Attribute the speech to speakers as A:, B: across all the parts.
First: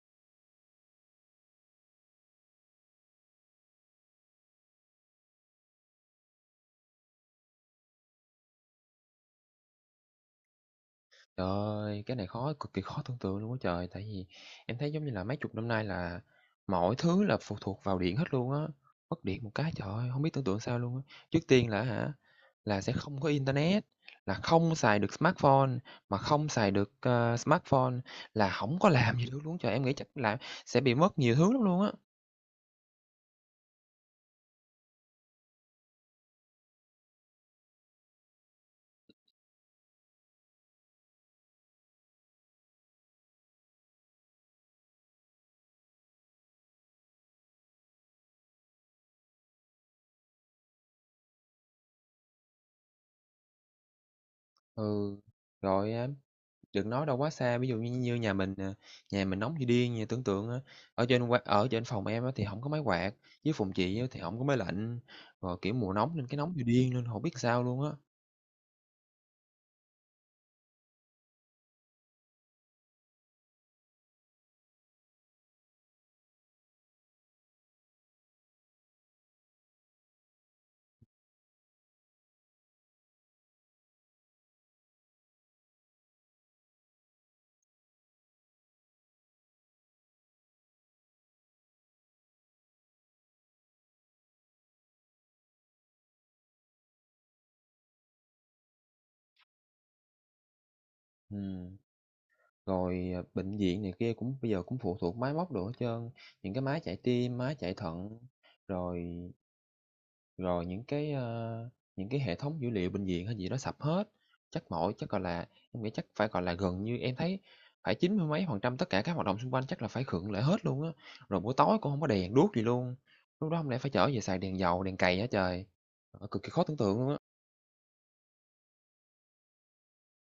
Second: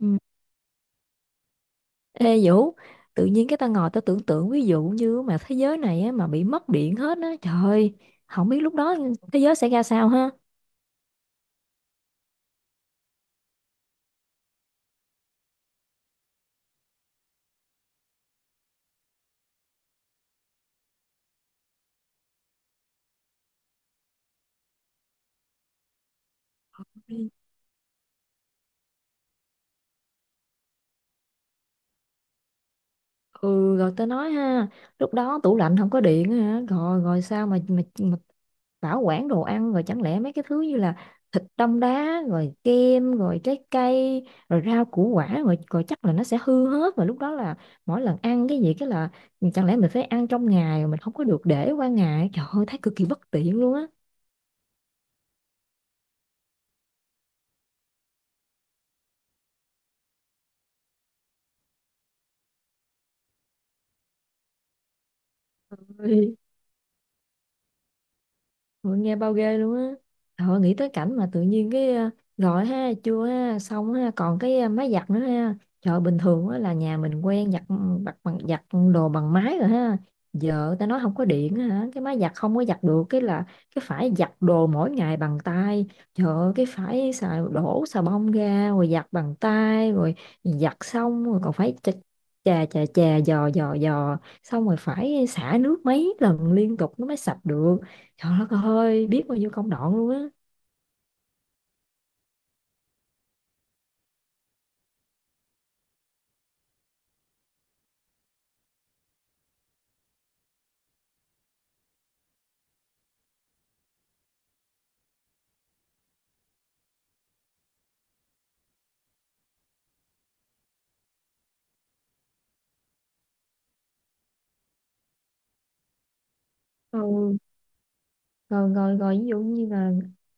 A: Ừ. Ê Vũ, tự nhiên cái tao ngồi tao tưởng tượng ví dụ như mà thế giới này á, mà bị mất điện hết á, trời ơi, không biết lúc đó thế giới sẽ ra sao ha.
B: Trời ơi, cái này khó cực kỳ khó tưởng tượng luôn á trời, tại vì em thấy giống như là mấy chục năm nay là mọi thứ là phụ thuộc vào điện hết luôn á. Mất điện một cái trời ơi, hông biết tưởng tượng sao luôn á. Trước tiên là hả, là sẽ không có internet, là không xài được smartphone, mà không xài được, smartphone là không có làm gì được luôn trời. Em nghĩ chắc là sẽ bị mất nhiều thứ lắm luôn á.
A: Ừ, rồi tao nói ha, lúc đó tủ lạnh không có điện á hả, rồi rồi sao mà bảo quản đồ ăn, rồi chẳng lẽ mấy cái thứ như là thịt đông đá rồi kem rồi trái cây rồi rau củ quả rồi rồi chắc là nó sẽ hư hết. Và lúc đó là mỗi lần ăn cái gì cái là chẳng lẽ mình phải ăn trong ngày mà mình không có được để qua ngày, trời ơi, thấy cực kỳ bất tiện luôn á.
B: Ừ, rồi, à, đừng nói đâu quá xa, ví dụ như như nhà mình nè, nhà mình nóng như điên nha. Tưởng tượng á, ở trên qua ở trên phòng em á thì không có máy quạt, với phòng chị á thì không có máy lạnh, rồi, kiểu, mùa nóng nên
A: Ui,
B: cái nóng như điên nên không biết sao luôn á.
A: ôi, nghe bao ghê luôn á. Thôi nghĩ tới cảnh mà tự nhiên cái gọi ha chưa ha xong ha còn cái máy giặt nữa ha. Trời bình thường á là nhà mình quen giặt, ừ, bặt bằng giặt đồ bằng máy rồi ha. Giờ ta nói không có điện á hả, cái máy giặt không có giặt được, cái là cái phải giặt đồ mỗi ngày bằng tay. Trời ơi, cái phải xài đổ xà bông ra rồi giặt bằng tay rồi, giặt xong rồi còn phải chà chà chà chà, dò dò dò, xong rồi phải xả nước mấy lần liên tục nó mới sạch được. Trời đất ơi, biết bao nhiêu công đoạn luôn á.
B: Ừm, Rồi, à, bệnh viện này kia cũng bây giờ cũng phụ thuộc máy móc đồ hết trơn, những cái máy chạy tim, máy chạy thận, rồi rồi những cái, những cái hệ thống dữ liệu bệnh viện hay gì đó sập hết. Gọi là, em nghĩ chắc phải, gọi là, gần như em thấy phải chín mươi mấy phần trăm tất cả các hoạt động xung quanh chắc là phải khựng lại hết luôn á. Rồi buổi tối cũng không có đèn đuốc gì luôn, lúc đó không lẽ phải trở về xài đèn dầu, đèn cầy hả trời? Ờ, cực kỳ khó tưởng tượng luôn á.
A: Ừ, rồi rồi rồi ví dụ như là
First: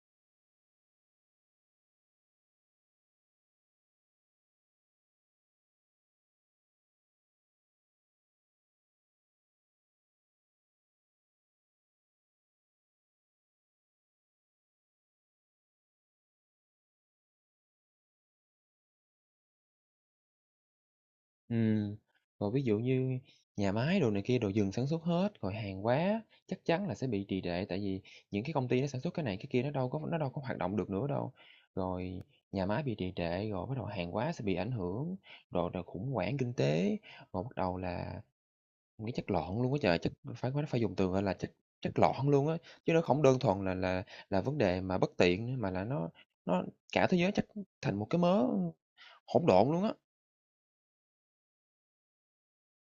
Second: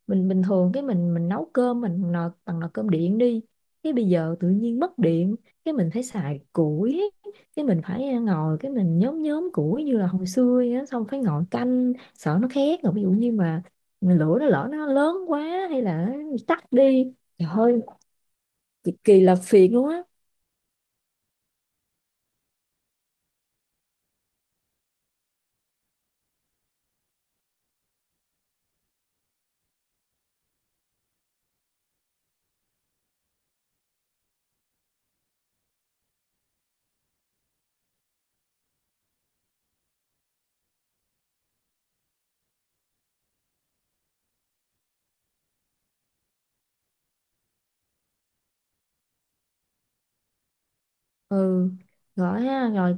A: mình bình thường cái mình nấu cơm, mình nồi bằng nồi cơm điện đi, cái bây giờ tự nhiên mất điện, cái mình phải xài củi, cái mình phải ngồi cái mình nhóm nhóm củi như là hồi xưa vậy á, xong phải ngồi canh sợ nó khét, rồi ví dụ như mà lửa nó lỡ nó lớn quá hay là nó tắt đi, trời ơi, cực kỳ là phiền luôn á.
B: Ừm, Rồi ví dụ như nhà máy đồ này kia đồ dừng sản xuất hết, rồi hàng hóa chắc chắn là sẽ bị trì trệ, tại vì những cái công ty nó sản xuất cái này cái kia nó đâu có hoạt động được nữa đâu. Rồi nhà máy bị trì trệ rồi bắt đầu hàng hóa sẽ bị ảnh hưởng, rồi rồi khủng hoảng kinh tế, rồi bắt đầu là nghĩ chất lọn luôn á trời, chất phải phải phải dùng từ, gọi là, chất chất lọn luôn á, chứ nó không đơn thuần là là vấn đề mà bất tiện nữa, mà là nó cả thế giới chắc thành một cái mớ hỗn độn luôn á.
A: Ừ rồi ha, rồi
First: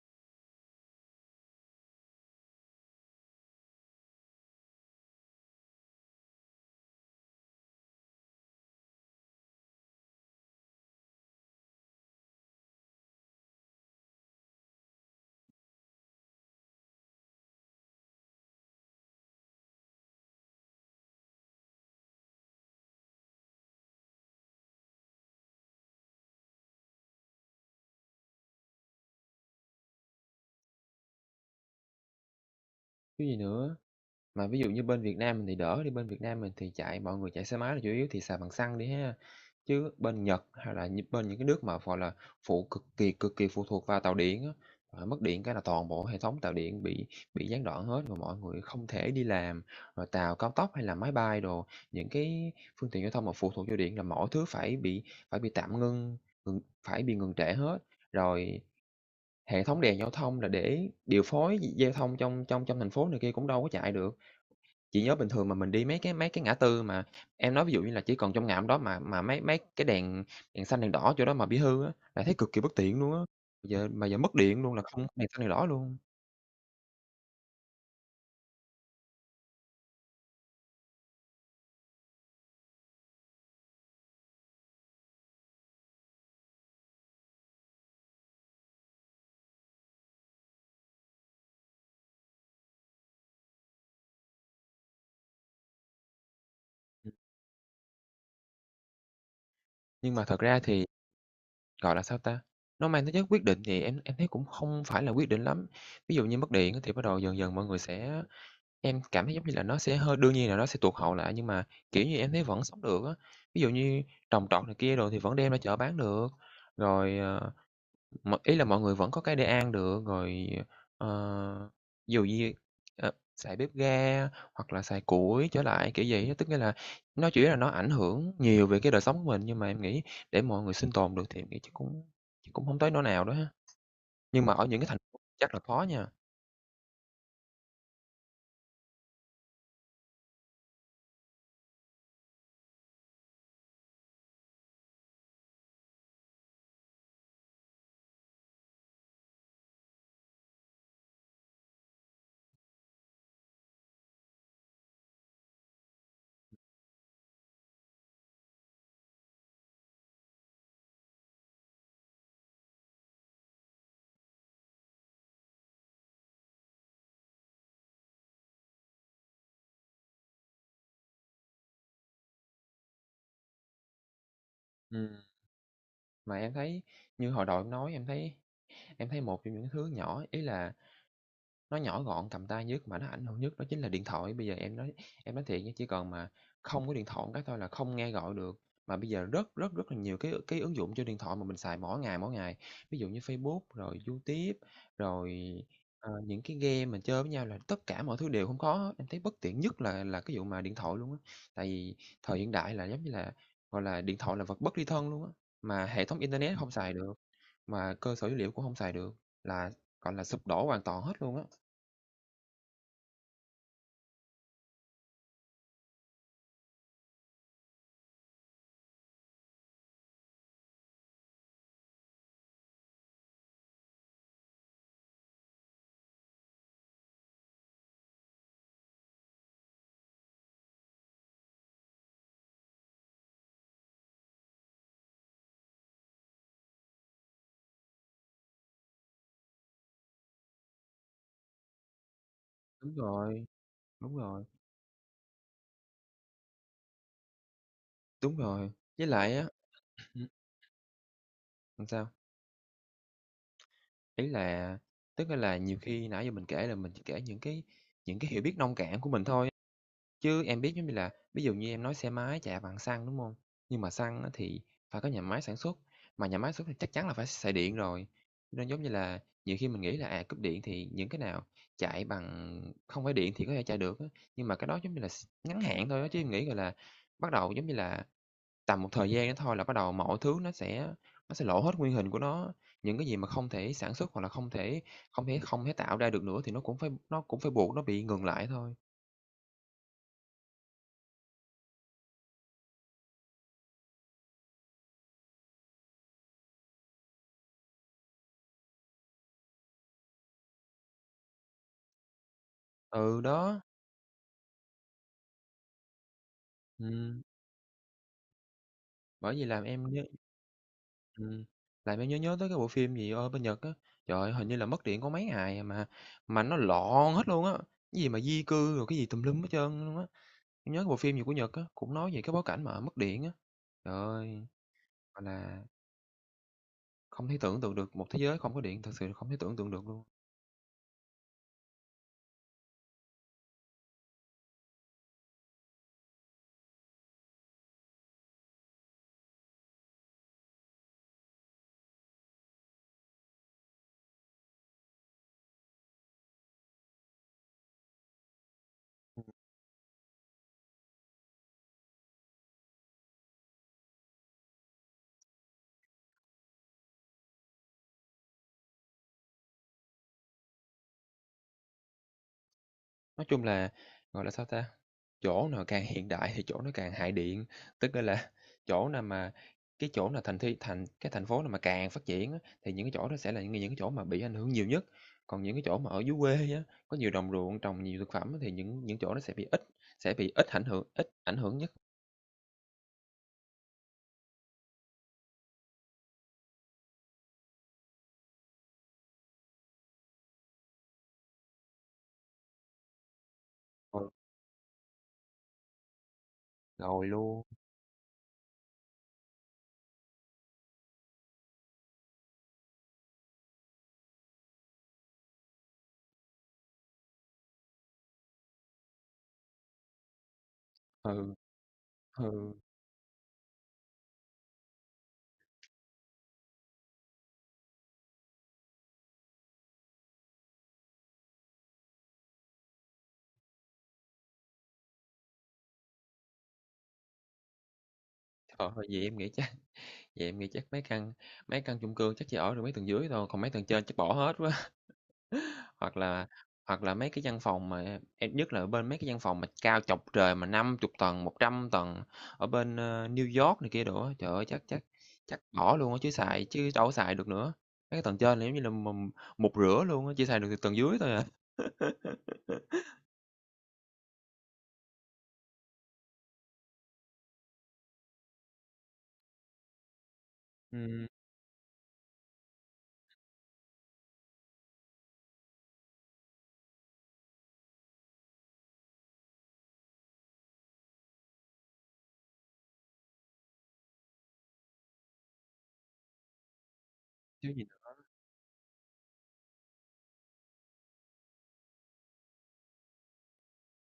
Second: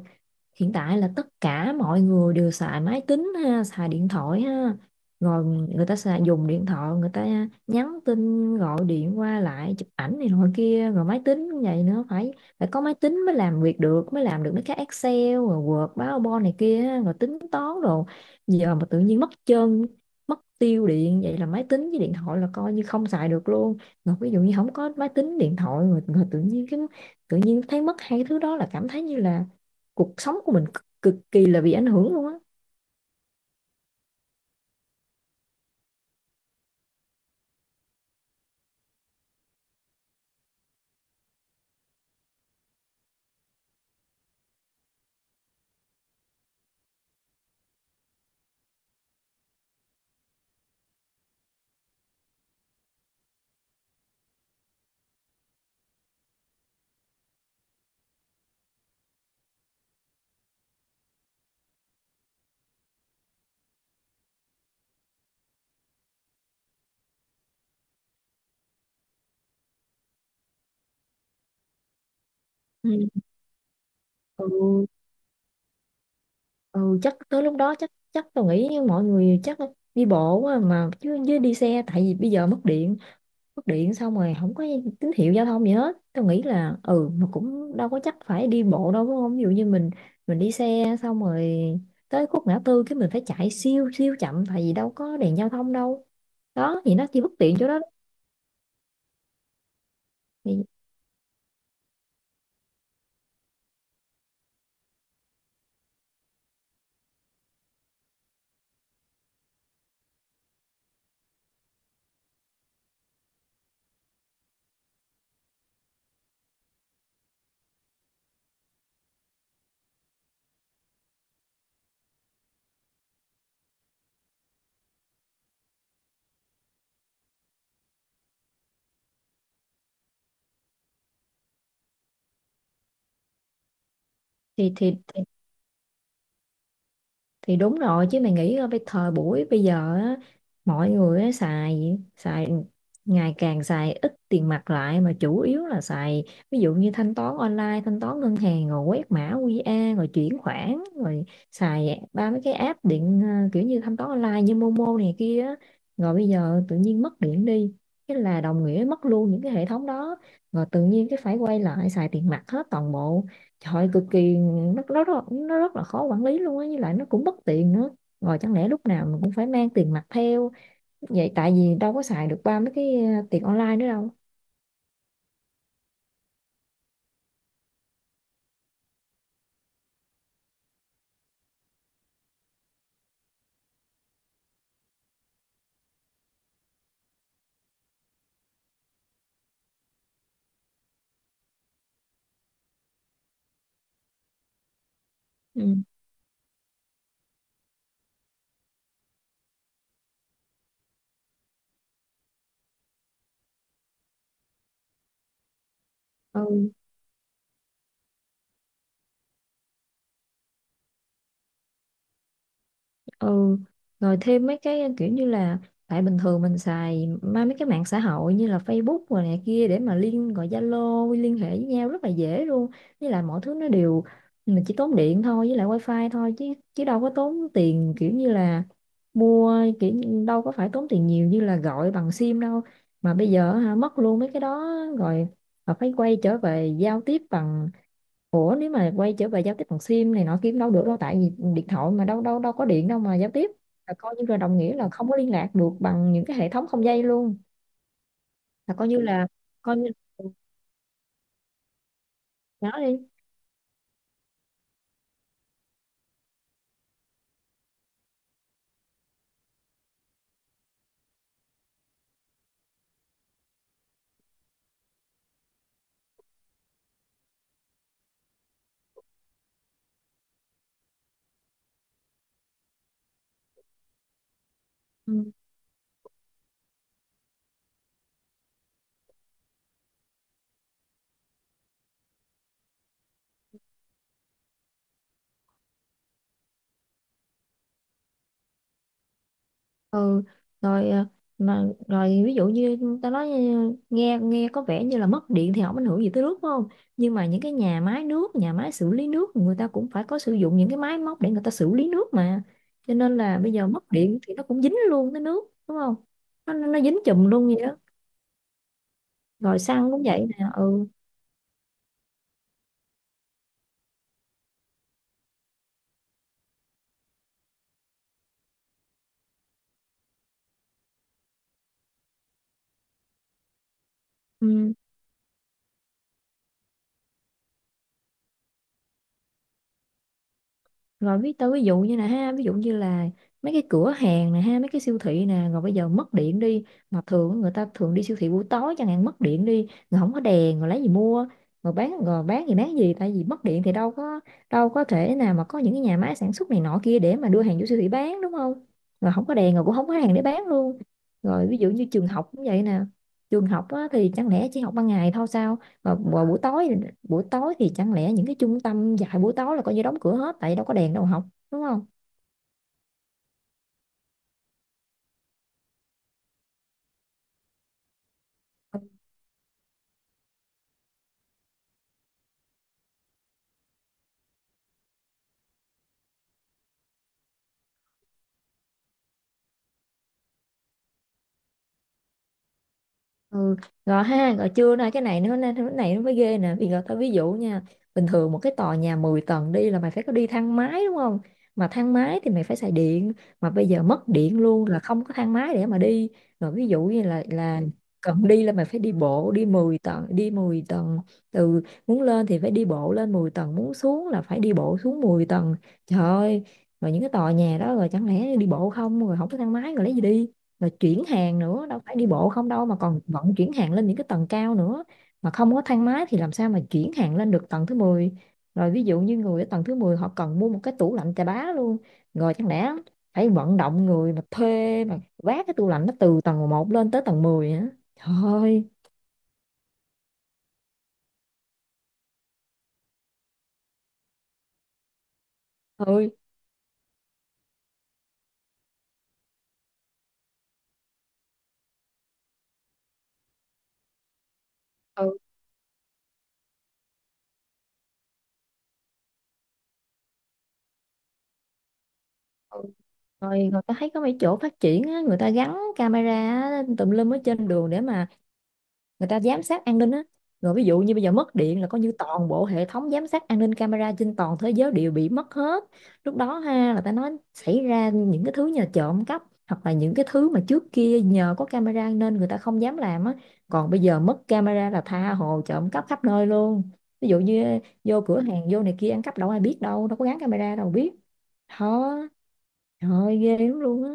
A: hiện tại là tất cả mọi người đều xài máy tính ha, xài điện thoại ha, rồi người ta dùng điện thoại, người ta nhắn tin gọi điện qua lại chụp ảnh này nọ kia, rồi máy tính cũng vậy nữa, phải phải có máy tính mới làm việc được, mới làm được mấy cái Excel rồi Word PowerPoint này kia ha, rồi tính toán. Rồi giờ mà tự nhiên mất tiêu điện vậy là máy tính với điện thoại là coi như không xài được luôn. Rồi ví dụ như không có máy tính điện thoại rồi, tự nhiên thấy mất hai cái thứ đó là cảm thấy như là cuộc sống của mình cực kỳ là bị ảnh hưởng luôn á.
B: Cái gì nữa. Mà ví dụ như bên Việt Nam mình thì đỡ đi, bên Việt Nam mình thì chạy mọi người chạy xe máy là chủ yếu thì xài bằng xăng đi ha. Chứ bên Nhật hay là như bên những cái nước mà, gọi là, phụ cực kỳ phụ thuộc vào tàu điện á, ờ, mất điện cái là toàn bộ hệ thống tàu điện bị gián đoạn hết và mọi người không thể đi làm. Rồi tàu cao tốc hay là máy bay đồ, những cái phương tiện giao thông mà phụ thuộc vào điện là mọi thứ phải bị tạm ngưng, phải bị ngừng trệ hết. Rồi hệ thống đèn giao thông là để điều phối giao thông trong trong trong thành phố này kia cũng đâu có chạy được. Chị nhớ bình thường mà mình đi mấy cái ngã tư mà em nói ví dụ như là chỉ còn trong ngã hôm đó mà mấy mấy cái đèn đèn xanh, đèn đỏ chỗ đó mà bị hư á, là thấy cực kỳ bất
A: Ừ.
B: tiện luôn á. Giờ mất điện luôn là
A: Ừ,
B: không có đèn xanh, đèn đỏ luôn.
A: ừ, chắc tới lúc đó chắc chắc tôi nghĩ như mọi người chắc đi bộ quá mà, chứ chứ đi xe tại vì bây giờ mất điện xong rồi không có tín hiệu giao thông gì hết, tôi nghĩ là mà cũng đâu có chắc phải đi bộ đâu đúng không, ví dụ như mình đi xe xong rồi tới khúc ngã tư cái mình phải chạy siêu siêu chậm tại vì đâu có đèn giao thông đâu, đó thì nó chỉ bất tiện chỗ đó.
B: Nhưng mà thật ra
A: thì
B: thì, gọi là, sao ta, nó mang tính chất quyết định thì em thấy cũng không phải là quyết định lắm. Ví dụ như mất điện á thì bắt đầu dần dần mọi người sẽ em cảm thấy giống như là nó sẽ hơi đương nhiên là nó sẽ tụt hậu lại, nhưng mà, kiểu như, em thấy vẫn sống được á. Ví dụ như trồng trọt này kia rồi thì vẫn đem ra chợ bán được, rồi, ờ, M ý là mọi người vẫn có cái để ăn được, rồi, ờ, ví dụ như, ờ, xài bếp ga hoặc là xài củi trở lại, kiểu gì á. Tức nghĩa là nó chỉ là nó ảnh hưởng nhiều về cái đời sống của mình, nhưng mà em nghĩ để mọi người sinh tồn được thì em nghĩ chắc cũng không tới nỗi nào đó ha. Nhưng mà ở
A: thì
B: những cái
A: thì
B: thành phố chắc là khó nha.
A: thì đúng rồi chứ mày nghĩ, thời buổi bây giờ á, mọi người á, xài xài ngày càng xài ít tiền mặt lại mà chủ yếu là xài ví dụ như thanh toán online, thanh toán ngân hàng rồi quét mã QR rồi chuyển khoản, rồi xài ba mấy cái app điện, kiểu như thanh toán online như Momo này kia á. Rồi bây giờ tự nhiên mất điện đi, cái là đồng nghĩa mất luôn những cái hệ thống đó, rồi tự nhiên cái phải quay lại xài tiền mặt hết toàn bộ. Trời cực kỳ nó rất là khó quản lý luôn á, với lại nó cũng bất tiện nữa. Rồi chẳng lẽ lúc nào mình cũng phải mang tiền mặt theo vậy, tại vì đâu có xài được ba mấy cái tiền online nữa đâu.
B: Ừm, mà em thấy như hồi đầu em nói, em thấy một trong những thứ nhỏ, ý là nó nhỏ gọn, cầm tay nhất mà nó ảnh hưởng nhất đó chính là điện thoại. Bây giờ em nói thiệt nha, chỉ cần mà không có điện thoại một cái thôi là không nghe gọi được. Mà bây giờ rất, rất, rất là nhiều cái ứng dụng cho điện thoại mà mình xài mỗi ngày, mỗi ngày. Ví dụ như Facebook, rồi YouTube, rồi,
A: Ừ.
B: ờ, những cái game mình chơi với nhau là tất cả mọi thứ đều không có hết. Em thấy bất tiện nhất là cái vụ mà điện thoại luôn á. Tại vì thời hiện đại là giống như là, gọi là, điện thoại là vật bất ly thân luôn á, mà hệ thống internet không
A: Ừ,
B: xài được, mà cơ sở dữ liệu cũng không xài được, là, gọi là, sụp đổ hoàn toàn hết luôn á.
A: ừ, rồi thêm mấy cái kiểu như là tại bình thường mình xài mấy cái mạng xã hội như là Facebook rồi này kia để mà liên gọi Zalo liên hệ với nhau rất là dễ luôn, với lại mọi thứ nó đều mình chỉ tốn điện thôi với lại wifi thôi, chứ chứ đâu có tốn tiền kiểu như là đâu có phải tốn tiền nhiều như là gọi bằng sim đâu. Mà bây giờ hả, mất luôn mấy cái đó rồi, mà phải quay trở về giao tiếp bằng, nếu mà quay trở về giao tiếp bằng sim này nọ kiếm đâu được đâu, tại vì điện thoại mà đâu đâu đâu có điện
B: Đúng
A: đâu mà giao
B: rồi,
A: tiếp, là coi
B: đúng
A: như là
B: rồi,
A: đồng nghĩa là không có liên lạc được bằng những cái hệ thống không dây luôn,
B: đúng rồi.
A: là coi như
B: Với
A: là
B: lại á,
A: coi như
B: làm sao?
A: nói đi.
B: Ý là tức là nhiều khi nãy giờ mình kể là mình chỉ kể những những cái hiểu biết nông cạn của mình thôi, chứ em biết giống như là ví dụ như em nói xe máy chạy bằng xăng, đúng không? Nhưng mà xăng á thì phải có nhà máy sản xuất, mà nhà máy sản xuất thì chắc chắn là phải xài điện rồi. Cho nên giống như là nhiều khi mình nghĩ là, à, cúp điện thì những cái nào chạy bằng không phải điện thì có thể chạy được á, nhưng mà cái đó giống như là s
A: Ừ.
B: ngắn hạn thôi á, chứ em nghĩ, gọi là, bắt đầu giống như là tầm một thời gian đó thôi là bắt đầu mọi thứ nó sẽ lộ hết nguyên hình của nó, những cái gì mà không thể sản xuất hoặc là không thể tạo ra được nữa thì nó cũng phải buộc nó bị ngừng lại thôi.
A: Ừ, rồi mà rồi ví dụ như ta nói nghe nghe có vẻ như là mất điện thì không ảnh hưởng gì tới nước đúng không, nhưng mà những cái nhà máy nước, nhà máy xử lý nước người ta cũng phải có sử dụng những cái máy móc để người ta xử lý nước mà, cho nên
B: Ừ,
A: là bây
B: đó,
A: giờ mất điện thì nó cũng dính luôn tới nước đúng không, nó dính
B: ừm,
A: chùm luôn vậy đó.
B: bởi vì
A: Rồi xăng cũng vậy nè. Ừ,
B: ừm, làm em nhớ nhớ tới cái bộ phim gì, ở bên Nhật á, trời ơi, hình như là mất điện có mấy ngày à mà nó loạn hết luôn á, cái gì mà di cư rồi cái gì tùm lum hết trơn luôn á. Em nhớ cái bộ phim gì của Nhật á, cũng nói về cái bối cảnh mà mất điện á. Trời ơi,
A: ừ,
B: gọi là không thể tưởng tượng được một thế giới không có điện, thực sự không thể tưởng tượng được luôn.
A: rồi tao ví dụ như là ha, ví dụ như là mấy cái cửa hàng nè ha, mấy cái siêu thị nè, rồi bây giờ mất điện đi, mà thường người ta thường đi siêu thị buổi tối chẳng hạn, mất điện đi rồi không có đèn rồi lấy gì mua, rồi bán gì tại vì mất điện thì đâu có thể nào mà có những cái nhà máy sản xuất này nọ kia để mà đưa hàng vô siêu thị bán đúng không, rồi không có đèn rồi cũng không có hàng để bán luôn. Rồi ví dụ như trường học cũng vậy nè, trường học á, thì chẳng lẽ chỉ học ban ngày thôi sao, và buổi tối thì chẳng lẽ những cái trung tâm dạy buổi tối là coi như đóng cửa hết tại vì đâu có đèn đâu học, đúng không.
B: Nói chung là, gọi là, sao ta, chỗ nào càng hiện đại thì chỗ nó càng hại điện, tức là chỗ nào mà cái chỗ nào thành thị thành cái thành phố nào mà càng phát triển á, thì những cái chỗ đó sẽ là những cái chỗ mà bị ảnh hưởng nhiều nhất. Còn những cái chỗ mà ở dưới quê á, có nhiều đồng ruộng trồng nhiều thực phẩm á, thì những chỗ nó sẽ bị ít ảnh hưởng nhất.
A: Ừ, gò ha, gò chưa nói cái này nữa nên cái này nó mới ghê nè, vì gò tao ví dụ nha, bình thường một cái tòa nhà 10 tầng đi là mày phải có đi thang máy đúng không, mà thang máy thì mày phải xài điện, mà bây giờ
B: Ờ,
A: mất điện luôn là không có thang máy để mà đi. Rồi ví dụ như
B: rồi
A: là
B: luôn.
A: là cần đi là mày phải đi bộ đi 10 tầng, đi 10 tầng từ muốn lên thì phải đi bộ lên 10 tầng, muốn xuống là phải đi bộ xuống 10 tầng, trời ơi. Rồi những cái tòa nhà đó rồi chẳng lẽ đi bộ không, rồi không có thang máy rồi lấy gì đi. Rồi chuyển
B: Ừ,
A: hàng nữa, đâu phải đi bộ không
B: ừ,
A: đâu mà còn vận chuyển hàng lên những cái tầng cao nữa, mà không có thang máy thì làm sao mà chuyển hàng lên được tầng thứ mười. Rồi ví dụ như người ở tầng thứ 10 họ cần mua một cái tủ lạnh chà bá luôn, rồi chẳng lẽ phải vận động người mà thuê mà vác cái tủ lạnh nó từ tầng một lên tới tầng 10 hả, trời ơi
B: trời ơi, vậy em nghĩ chắc Vậy em nghĩ chắc mấy căn mấy căn chung cư chắc chỉ ở được mấy tầng dưới thôi, còn mấy tầng trên chắc bỏ hết quá. Hoặc
A: ơi.
B: là Hoặc là mấy cái văn phòng mà em nhất là ở bên mấy cái văn phòng mà cao chọc trời mà 50 tầng, 100 tầng ở bên, New York này kia đồ á, trời ơi, chắc chắc
A: Ừ,
B: chắc bỏ luôn á, chứ đâu có xài được nữa. Mấy cái tầng trên là giống như là mục rửa luôn á, chỉ xài được từ tầng dưới thôi à.
A: ừ. Rồi người ta thấy có mấy chỗ phát triển á, người ta gắn camera á, tùm lum ở trên đường để mà người ta giám sát an ninh á, rồi ví dụ như bây
B: Ừm,
A: giờ mất điện là coi như toàn bộ hệ thống giám sát an ninh camera trên toàn thế giới đều bị mất hết. Lúc đó ha là ta nói xảy ra những cái thứ nhờ trộm cắp, hoặc là những cái thứ mà trước kia nhờ có camera nên người ta không dám làm á, còn bây giờ mất camera là tha hồ trộm cắp khắp nơi luôn, ví dụ như
B: chứ gì.
A: vô cửa hàng vô này kia ăn cắp đâu ai biết, đâu đâu có gắn camera đâu biết. Thôi, trời ơi, ghê lắm luôn á.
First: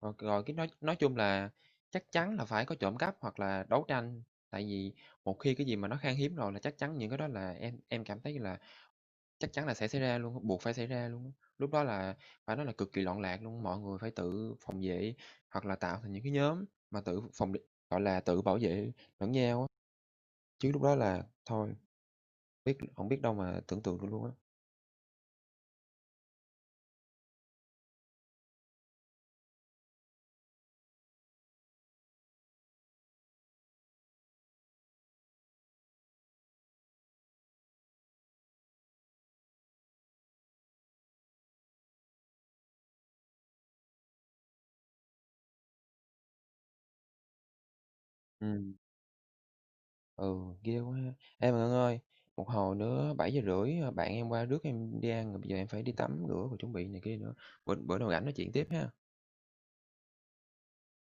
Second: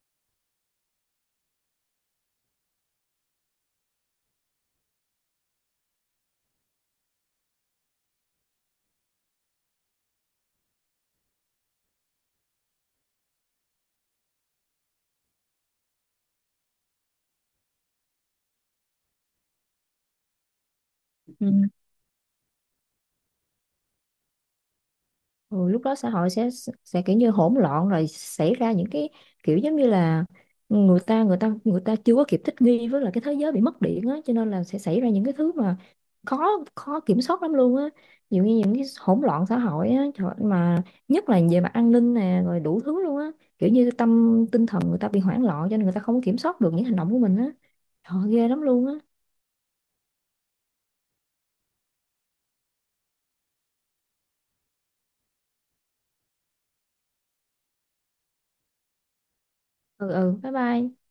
B: Rồi rồi cái nói chung là chắc chắn là phải có trộm cắp hoặc là đấu tranh, tại vì một khi cái gì mà nó khan hiếm rồi là chắc chắn những cái đó là em cảm thấy là chắc chắn là sẽ xảy ra luôn á, buộc phải xảy ra luôn á. Lúc đó là phải nói là cực kỳ loạn lạc luôn, mọi người phải tự phòng vệ hoặc là tạo thành những cái nhóm mà tự phòng, gọi là, tự bảo vệ lẫn nhau á, chứ lúc đó là
A: Ừ.
B: thôi, biết hổng biết đâu mà tưởng tượng được luôn á.
A: Ừ, lúc đó xã hội sẽ kiểu như hỗn loạn, rồi xảy ra những cái kiểu giống như là người ta chưa có kịp thích nghi với là cái thế giới bị mất điện á, cho nên là sẽ xảy ra những cái thứ mà khó khó kiểm soát lắm luôn á. Ví dụ như những cái hỗn loạn xã hội á, trời ơi, mà nhất là về mặt an ninh nè rồi đủ thứ luôn á, kiểu như tinh thần người ta bị hoảng loạn cho nên người ta không có kiểm soát được những hành động của mình á, trời ơi, ghê lắm
B: Ừm.
A: luôn á.
B: Ừ, ghê quá ha. Ê mà Ngân ơi, một hồi nữa 7 giờ rưỡi ờ, bạn em qua rước em đi ăn rồi bây giờ em phải đi tắm rửa và chuẩn bị này kia nữa. Bữa Bữa nào rảnh nói chuyện tiếp ha.
A: Ừ, ừ, bye bye.